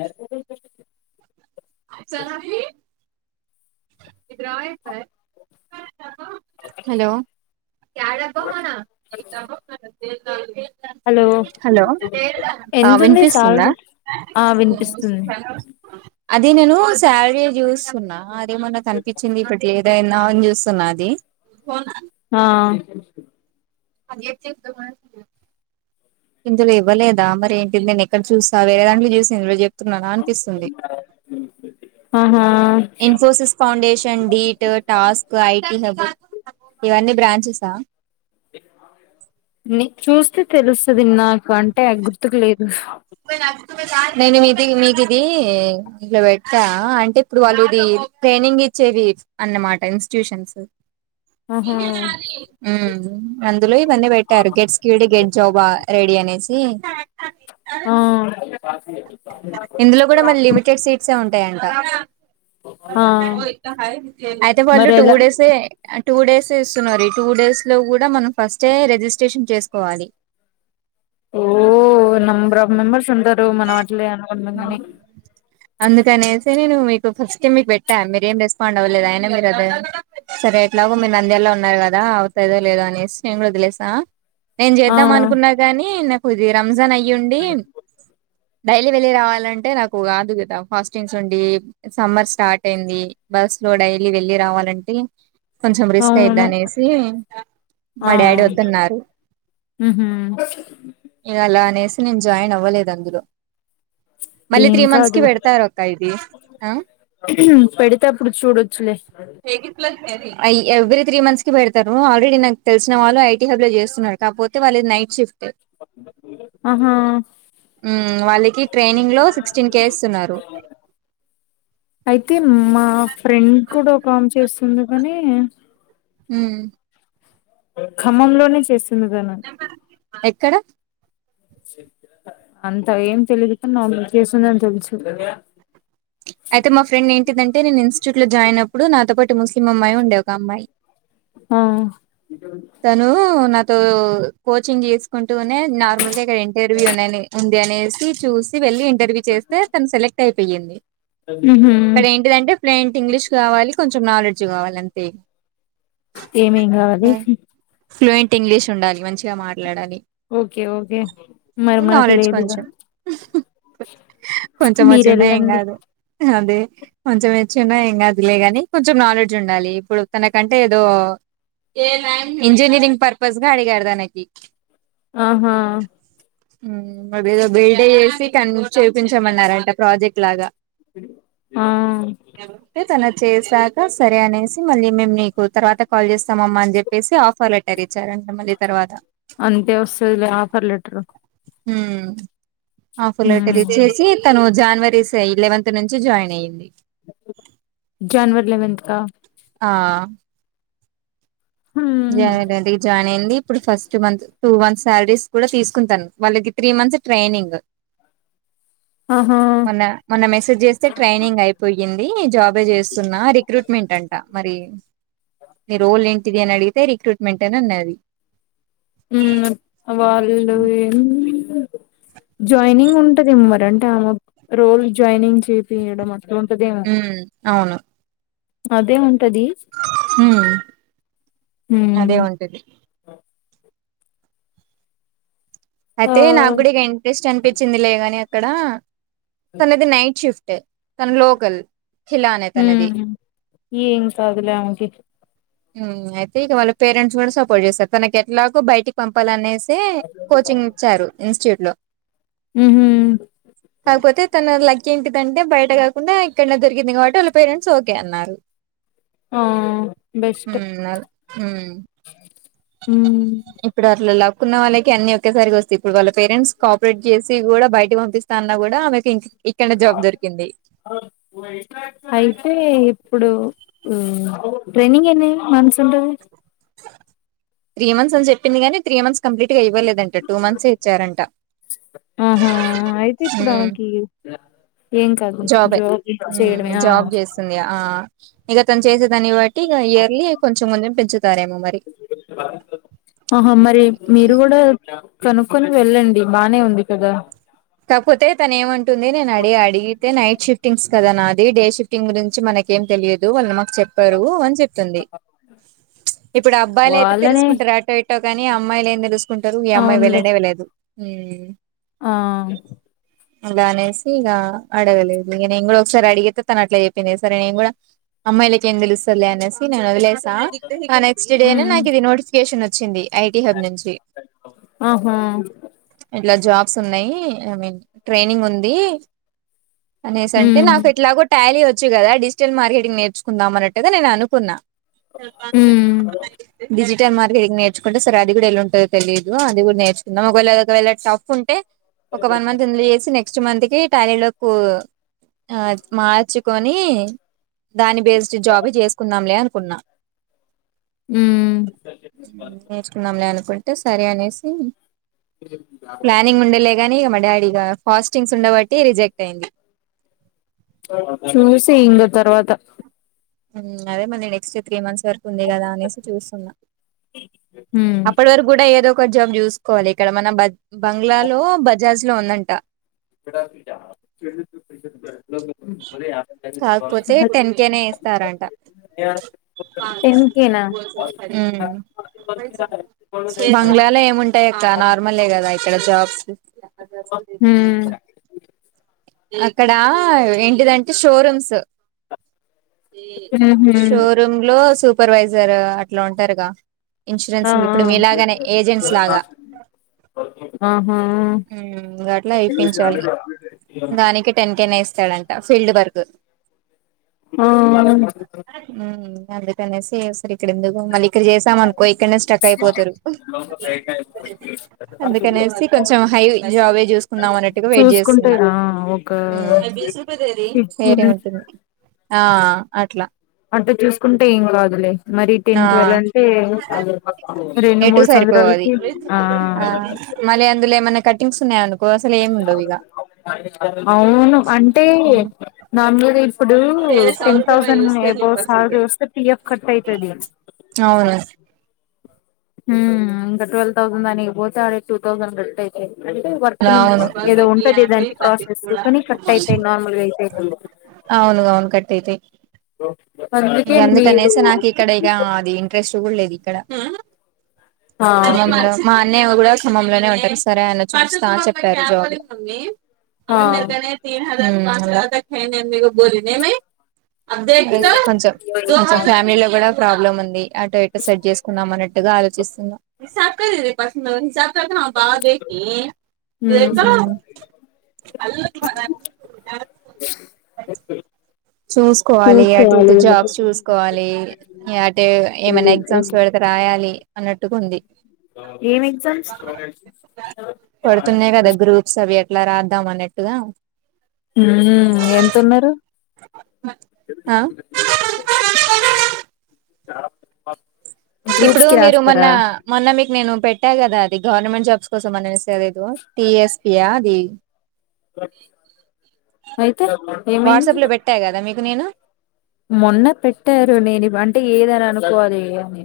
యాడతివి పెట్టొద్దు చాలాహి ఇద్రయే స్కాయే హలో హలో హలో ఆ ఎంతుంది వినిపిసుందా సాలరీ ఆ వినిపిస్తుంది అది నేను శాలరీ జుసున్న అదేమన్నా కనిపించింది. ఇప్పటి ఏదైనా అన్ జు సునాది ఆ ఇందులో ఇవ్వలేదా మరి ఏంటి నేను ఎక్కడ చూస్త చ వేరే దాంట్లో చూసి ఇందులో చెప్తున్నాార అనిపిస్తుంది ఆహా ఇన్ఫోసిస్ ఫౌండషన్ డీటు టాస్క్ ఐటి హవు ఇవన్నీ బ్రాంచేసా నీ చూస్తే తెలుస్తది. నాకు అంటే గుర్తుకు లేద్ నేనిమీద్ది మీది ఇది ఇట్లా బేటా అంటే ఇప్పుడు వాళ్ళు ఇది పెయినింగ్ ఇచ్చేది అన్నమాట ఇన్స్ ట్యూషన్సు ఆహా ఉహు అందులో ఇవన్నీ పెట్టారు గెట్స్క్యూడి గెట్ జాబా రెడీ అనేసి హు ఆ ఇందులో కూడా మళ్ళి లిమిటెడ్ సిడ్సే ఉంటాయంటా ఆ అయితే వాళ్ళు మరి టూ ఎలా డేసే టూ డేస్ ఇసున్నారు. ఈ టూ డేస్ లో కూడా మనం ఫస్టే రేజిస్ట్రేషన్ చేసుకోవాలి. ఓ నంబర్ ఆఫ్ మెంబర్స్ ఉంటారు. మనవట్ హు అందుకనేసి నేను మీకు ఫస్టు మీకుపెట్టా మీరేం రెస్పాండ్ అవ్వలేదు అయినా మీర్ అదే సరే ఎలాగో మీరు నంద్యాల్లో ఉన్నారు. కదా అవుతాదో లేదో అనేసి నీన్ కూడా వదిలేసా. నేను ఆ చేద్దాం అనుకున్నా గాని, నాకు ఇది రంజాన్ అయుండి. డై ఈ వెళ్లి రావాలంటే నాకు కాదు కదా ఫాస్టింగ్స్ ఉండి. సమ్మర్ స్టార్ట్ అయింది బస్సు లోడై డైలీ వెళ్ళి రావాలంటే కొంచెం రిస్క్ అయిది అవును అనేసి మా డాడీ వద్దన్నారు. హుహూ నీన్ జాయిన్ అవ్వలేదు అందులో మళ్ళీ ఏం త్రీ మంత్స్ కి కాదులే పెడతారు ఒక్క ఇది. పెడితే అప్పుడు చూడొచ్చులే ఐ ఎవ్రీ త్రీ మంత్స్ కి పెడతారు. ఆల్రెడీ నాకు తెలిసిన వాళ్ళు ఐటీ హబ్ లో చేసున్నారు. కాకపోతే వాళ్ళది నైట్ షిఫ్ట్ ఆహా వాళ్ళి టీ ట్రైనింగ్లో సిక్సటీన్ కే ఇసున్నారు. అయితే మా ఫ్రెండ్ కూడా ఒక్కమ్ చేసుంది కానీ హు ఖమ్మంలోనే చేసున్నదాన ఎక్కడ అంత ఏం తెలిదు కానీ నార్మల్ చేసుందని తెలుసు అయితే మా ఫ్రెండ్ని తెదంటే నేను ఇన్స్టిట్యూట్ లో జాయిన్ అప్పుడు నాతో పాటు ముస్లిం అమ్మాయి ఉండే ఒక అమ్మాయి ఆఆ కో ఓ కోచింగ్ చేసుకుంటూనే నార్మల్ గా ఇక్కడ ఇంటర్వ్యూ ఉన్నని ఉన్ దేనేసి చూసి వెళ్ళి ఇంటర్వ్యూ చేస్తే తను సెలెక్ట్ అయిపోయింది. ఉహు అక్కడ ఏంటిదంటే ఫ్లూయంట్ ఇంగ్లీష్ కావాలి కొంచెం నాలెడ్జ్ కావాలి అంతే ఏమేం కావాలి ఫ్లూయంట్ ఇంగ్లీష్ ఉండాలి మంచిగా మాట్లాడాలి ఓకే ఓకే మరి మనకు నాలెడ్జ్ లేదుగా కొంచం వచ్చి మీరు ఉన్న ఎం వెళ్ళండి కాదు ఆహా అదే కొంచెం వచ్చి ఉన్న ఏం కాదు లేగాని కొంచెం నాలెడ్జ్ ఉండాలి ఇప్పుడు తనకంటే ఏదో ఇంజనీరింగ్ పర్పస్ గా అడిగాడు తనకి ఆహా హు అదేదో బిరీడి ఎసి కన్ చూపించమన్నారంట ప్రాజెక్ట్ లాగా ఆ తన చేశాక సరే అనే ఆసి మళ్ళీ మీమ్ నీకు తర్వాత కాల్ చేస్తామమ్మ అని చెప్పేసి, ఆఫర్ లెటర్ ఇచ్చారంట మళ్ళీ తర్వాత. అంతే వస్తుదిలే ఆఫర్ లెటరు హు ఆ ఆఫర్ ఉమ్ లెటరు ఇచ్చేసి తను జనవరి సే లేల్వంత్ ఇక్కడ నుంచి జాయిన్ అయ్యింది జన్వర్ లవెన్ంత కా ఆహ ఉమ్ జాయిన్ జాయిన్ అయింది ఇప్పుడు first month two month salaries కూడా తీసుకుంటాను వాళ్ళకి త్రీ మంత్స్ ట్రైనింగ్ [inaudible] ఆహా మొన్న మొన్న మెసేజ్ చేస్తే ట్రైనింగ్ అయిపోయింది జాబే చేస్తున్నా రిక్రూట్మెంట్ అంటా మరి టి నీ రోల్ ఏంటిది అని అడిగితే రిక్రూట్మెంట్ అని అన్నది ఉహు వాళ్లు ఏం అన్నా జాయినింగ్ ఉంటది ఏమో మరి అంటే ఆమె రోల్ జాయినింగ్ చేపియడం అ ఉ అవును అదే ఉంటది ఉమ్ హు అదే ఉంటది ఆ అయితే నాకు కూడా ఇగ ఇంట్రెస్ట్ అనిపించింది లేగాని అక్కడ తనది నైట్ షిఫ్ట్ టు తన లోకల్ ఖిలా అనే హు తనది ఏం కాదులే ఆమెకి హు అయితే ఇగ వాళ్ళ పేరెంట్స్ కూడా సపోర్ట్ చేస్తారు తనకి ఎట్లాగో బయటికి పంపాలనేసి కోచింగ్ ఇచ్చారు ఇన్స్టిట్యూట్లో ఉహు ఇంకేంటిదంటే బయట కాకుండా ఇక్కనే దొరికింది కాబట్టి వాళ్ళ పేరెంట్స్ ఓకే అన్నారు ఆ బెస్ట్ ఉహు అదే హు ఉమ్ ఇప్పుడు అట్లాలాకున్నా వాళ్ళకి అన్ని ఒకక్కేసారిగా వస్తాయి ఇప్పుడు వాళ్ళ పేరెంట్స్ కోపరేట్ చేసి కూడా బయటకు పంపిస్తా అన్నా కూడా ఆమెకి ఇ అయితే ఇప్పుడు ఉ ట్రైనింగ్ ఎన్ని మంత్స్ ఉంటది త్రీ మంత్స్ అని చెప్పింది కానీ త్రీ మంత్స్ కంప్లీట్ గా అవ్వలేదంట టూ మంత్సే ఇచ్చారంట ఆహా అయితే ఇప్పుడు హ్మ్. ఆమెకి ఏం కాదు జాబే జాబ్ చేయడమే హు ఆ జాబ్ చేస్తుంది ఆ ఇగ తను చేసేదాన్ని బట్టి ఇగ ఇయర్లీ కొంచెం కొంచెం పెంచుతారేమో మరి [unintelligible] ఆహా మరి మీరు కూడా కనుక్కొని వెళ్ళండి బానే ఉంది కదా కాకపోతే తన ఏమంటుంది నేను అడిగి అడిగితే నైట్ షిఫ్టింగ్స్ కదా నా డే షిఫ్టింగ్ గురించి మనకేం తెలియదు వాళ్ళ మ చెప్పరు అని చెప్తుంది ఇప్పుడు అబ్బాయిలు అయితే వాళ్ళనే తెలుసుకుంటారు అటో ఇటో ఎటో కాని అమ్మాయి ఎం తెలుసుకుంటారు ఈ అమ్మాయి అవునులే వెళ్లనే వెళ్ళదు హు ఆ ఇలా అనేసి ఇక అడగలేదు ఇక నేను కూడా ఒకసారి అడిగితే తను అట్లా చెప్పింది సరే నేను కూడా అమ్మయిలకు ఎం తెలుస్తదిలే అనేసి నేను వదిలేశా తెల్సా నెక్స్ట్ డేనే హ్మ్ నాకు ఇది నోటిఫికేషన్ వచ్చింది ఐటీ హబ్ నుంచి ఆహా ఇలా జాబ్స్ ఉన్నాయి ఐ మీన్ ట్రైనింగ్ ఉంది అనేసి అంటే హ్మ్ నాకు ఏట్లాగో ట్యాలీ వచ్చు కదా డిజిటల్ మార్కెటింగ్ నేర్చుకుందాం అన్నట్టుగా నేను అనుకున్నా హ్మ్ న [unintelligible] డిటిటల్ మార్కెటింగ్ నేర్చుకుంటే సరే అది కూడా ఎలా ఉంటందో తెలీదు అది కూడా నేర్చుందాం ఒకవేళ వేలా టఫ్ ఉంటే ఒక వన్ మంత్ ఎందులో చేసి నెక్స్ట్ మంత్ కి టాలీ లోకు ఆ మార్చుకొని దాని బేసిడ్ జాబ్ చేసుకుందాంలే అనుకున్నా హ్మ్ హు నేర్చుకుందాంలే అనుకుంటే సరే అనేసి ప్లానింగ్ ఉండేలే గాని [unintelligible] మా డాడీగా ఫాస్టింగ్స్ ఉండబట్టి రిజెక్ట్ అయింది. చూసి ఇంక తర్వాత అదే నీ నెక్స్ట్ త్రీ మంత్స్ దొరుకుతుంది కదా అనేసి చూస్తున్నాం హ్మ్ అప్పటి వరకు కూడా ఏదో కొంచెం చూసుకోవాలి ఇక్కడ మన బ బంగ్లాలో బజాజ్ లో ఉందంట [unintelligible] ఊకేనే ఇస్తారంట టెన్ కేనా హ్మ్మ్ బంగ్లాలో ఏముంటాయి అక్క నార్మలే కదా ఇక్కడ జాబ్స్ హ్మ్మ్ అక్కడ ఏంటిదంటే షోరూమ్స్ ఊహూ షోరూమ్ లో సూపర్వైజర్ అట్లా ఉంటారుగా ఆ ఇన్సూరెన్స్ ఇప్పుడు మీలాగనే ఏజెంట్స్ ఆ లాగా ఆహా ఇంకా అట్లా ఇప్పించాలి దానికి టెన్ కె నే ఇస్తాడంట ఫీల్డ్ వర్క్ ఆ అందుకనేసీ ఇక్కడ ఎందుకు మళ్ళీ ఇక్కడ చేసాం అనుకో ఇక్కడనే స్టక్ అయిపోతారు అందుకని కొంచెం హైవి జావే చూసుకుందాం అన్నట్టుగా వెయిట్ చూసుకుంటే చేస్తున్న ఆ ఒక హ్మ్మ్ వేరే ఫిఫ్టీన్ ఉంటుంది ఆ అట్లా అంటే చూసుకుంటే ఏం కాదులే మరి ఆ టెన్ టువెల్ అంటే రెండు ఎటు మూడు స మళ్ళీ అందులో ఏమైనా కట్టింగ్స్ ఉన్నాయి అనుకో అసలు ఏమి ఉండవు ఇక అవును అంటే ద మీద ఇప్పుడు టెన్ థౌసండ్ అబవ్ శాలరీ వస్తే పిఎఫ్ కట్ అవుతది. అవున హ్మ్మ్ ఇంకా ట్వల్వ్ థౌసండ్ దానికి పోతే ఆడ టూ థౌసండ్ కట్ట అయితది. అంటే వర్క్ ని అవును ఏదో ఉంటది దానికి ప్రాసెస్ కానీ కట్ అయితాయి నార్మల్ గా అయితాయి. అవును అవును కట్ అయితాయి. అందుకే ఇక మీరు అందుకనేసి నాకు ఇక్కడ ఇక అది ఇంట్రెస్ట్ కూడా లేదు ఇక్కడ ఆ మా అన్నయ కూడా ఖమ్మంలోనే ఉంటారు సరే అన సార్ చెప్పారు జాబ్ ఆ ఉమ్ అలా కొంచం కొంచెం ఫ్యామిలీ లో కూడా ప్రాబ్లం ఉంది. ఆటో ఎటో సెట్ చేసుకుందం అన్నట్టుగా ఆలోచిస్తున్నా హ్మ్ ఉమ్ [inaudible] చూసుకోవాలే అటు ఇటు చూసుకోవాలి జాబ్స్ చూసుకోవాలే అటె ఏమైనా ఏం ఎగ్జామ్స్ పెడితే రాయాలి. అన్నట్టుగా ఉంది. ఏం ఎగ్జామ్స్ అట్లా రాద్దాం అన్నట్టుగా ఊ ఎంతున్నరు ఆ [unintelligible] తాపు మగ్గు ఇప్పుడు మీరు మొన్న మొన్న మీకు నేను పెట్టా కదా అది గవర్నమెంట్ జాబ్స్ కోసం అనేసి అదేదో టిఎస్పియా అది అయితే ఏమైంది వాట్సాప్ లో పెట్టా కదా మీకు నేను మొన్న పెట్టారు నేను ఈ వంట ఏదరు అనుకోవాలి అని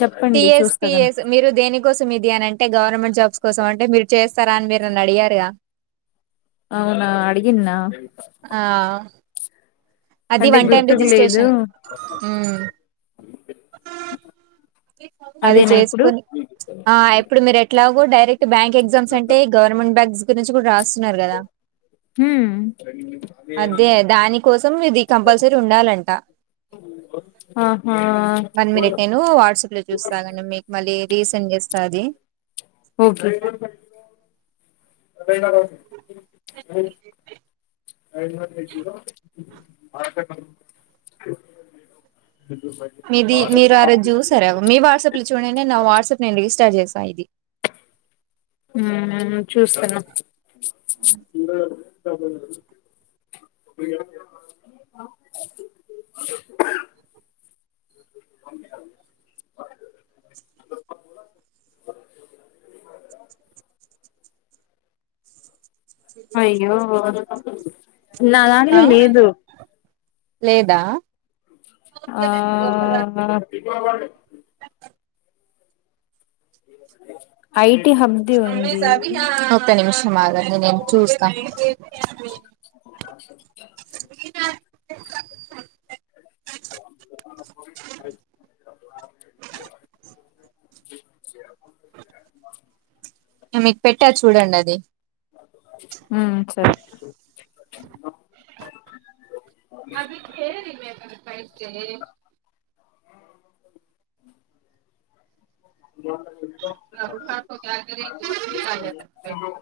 చెప్పండి చూస్తాగాని టీఎస్పిఎస్ మీరు దేనికోసం ఇది అనంటే గవర్నమెంట్ జాబ్స్ కోసం అంటే మీరు చేస్తారా అని మీరు నన్ను అడిగారుగా అవునా అడిగిన్నా ఆ అది అంటే వన్ టైమ్ గుర్తుకు లేదు రిజిస్ట్రేషన్ ఊ అది అదేనా ఇప్పుడు చేసుకుని ఆ ఇప్పుడు మీరు ఎట్లాగు బ్యాంక్ ఎగ్జామ్స్ అంటే గవర్నమెంట్ బ్యాగస్ గురించి కూడా రాస్తున్నారు కదా ఊ మీది కంపల్సరీ ఉండాలంట ఆహా వన్ మినిట్ నేను వాట్సాప్ లో చూస్తా ఆగండీ మీకు మళ్ళీ రీసెండ్ చేస్తాను అదేనా రమ్ము ఉ ఉ ఐదో పేజీలో మాటకను [unintelligible] మీది మీరు ఆరోజు చూసారా మీ వాట్సాప్ లో చూడండి నా వాట్సాప్ నేన్ రి స్టార్ట్ చేస్ పైది ఊ చూస్తన కాబోర్డ్ ల వెట్టి నువ్ [unintelligible] అయ్యో నా దాంట్ల ఆ! లేదు లేదా? ఆ ఐట్ ఒక నిమిషం ఆగండి నేన్ చూస్త స [unintelligible] ఇగ మీకు పెట్టా చూడండి అది ఉమ్ సరే అది [unintelligible] పైస్ డే అ [unintelligible] నా రూమ్ నాకో [unintelligible]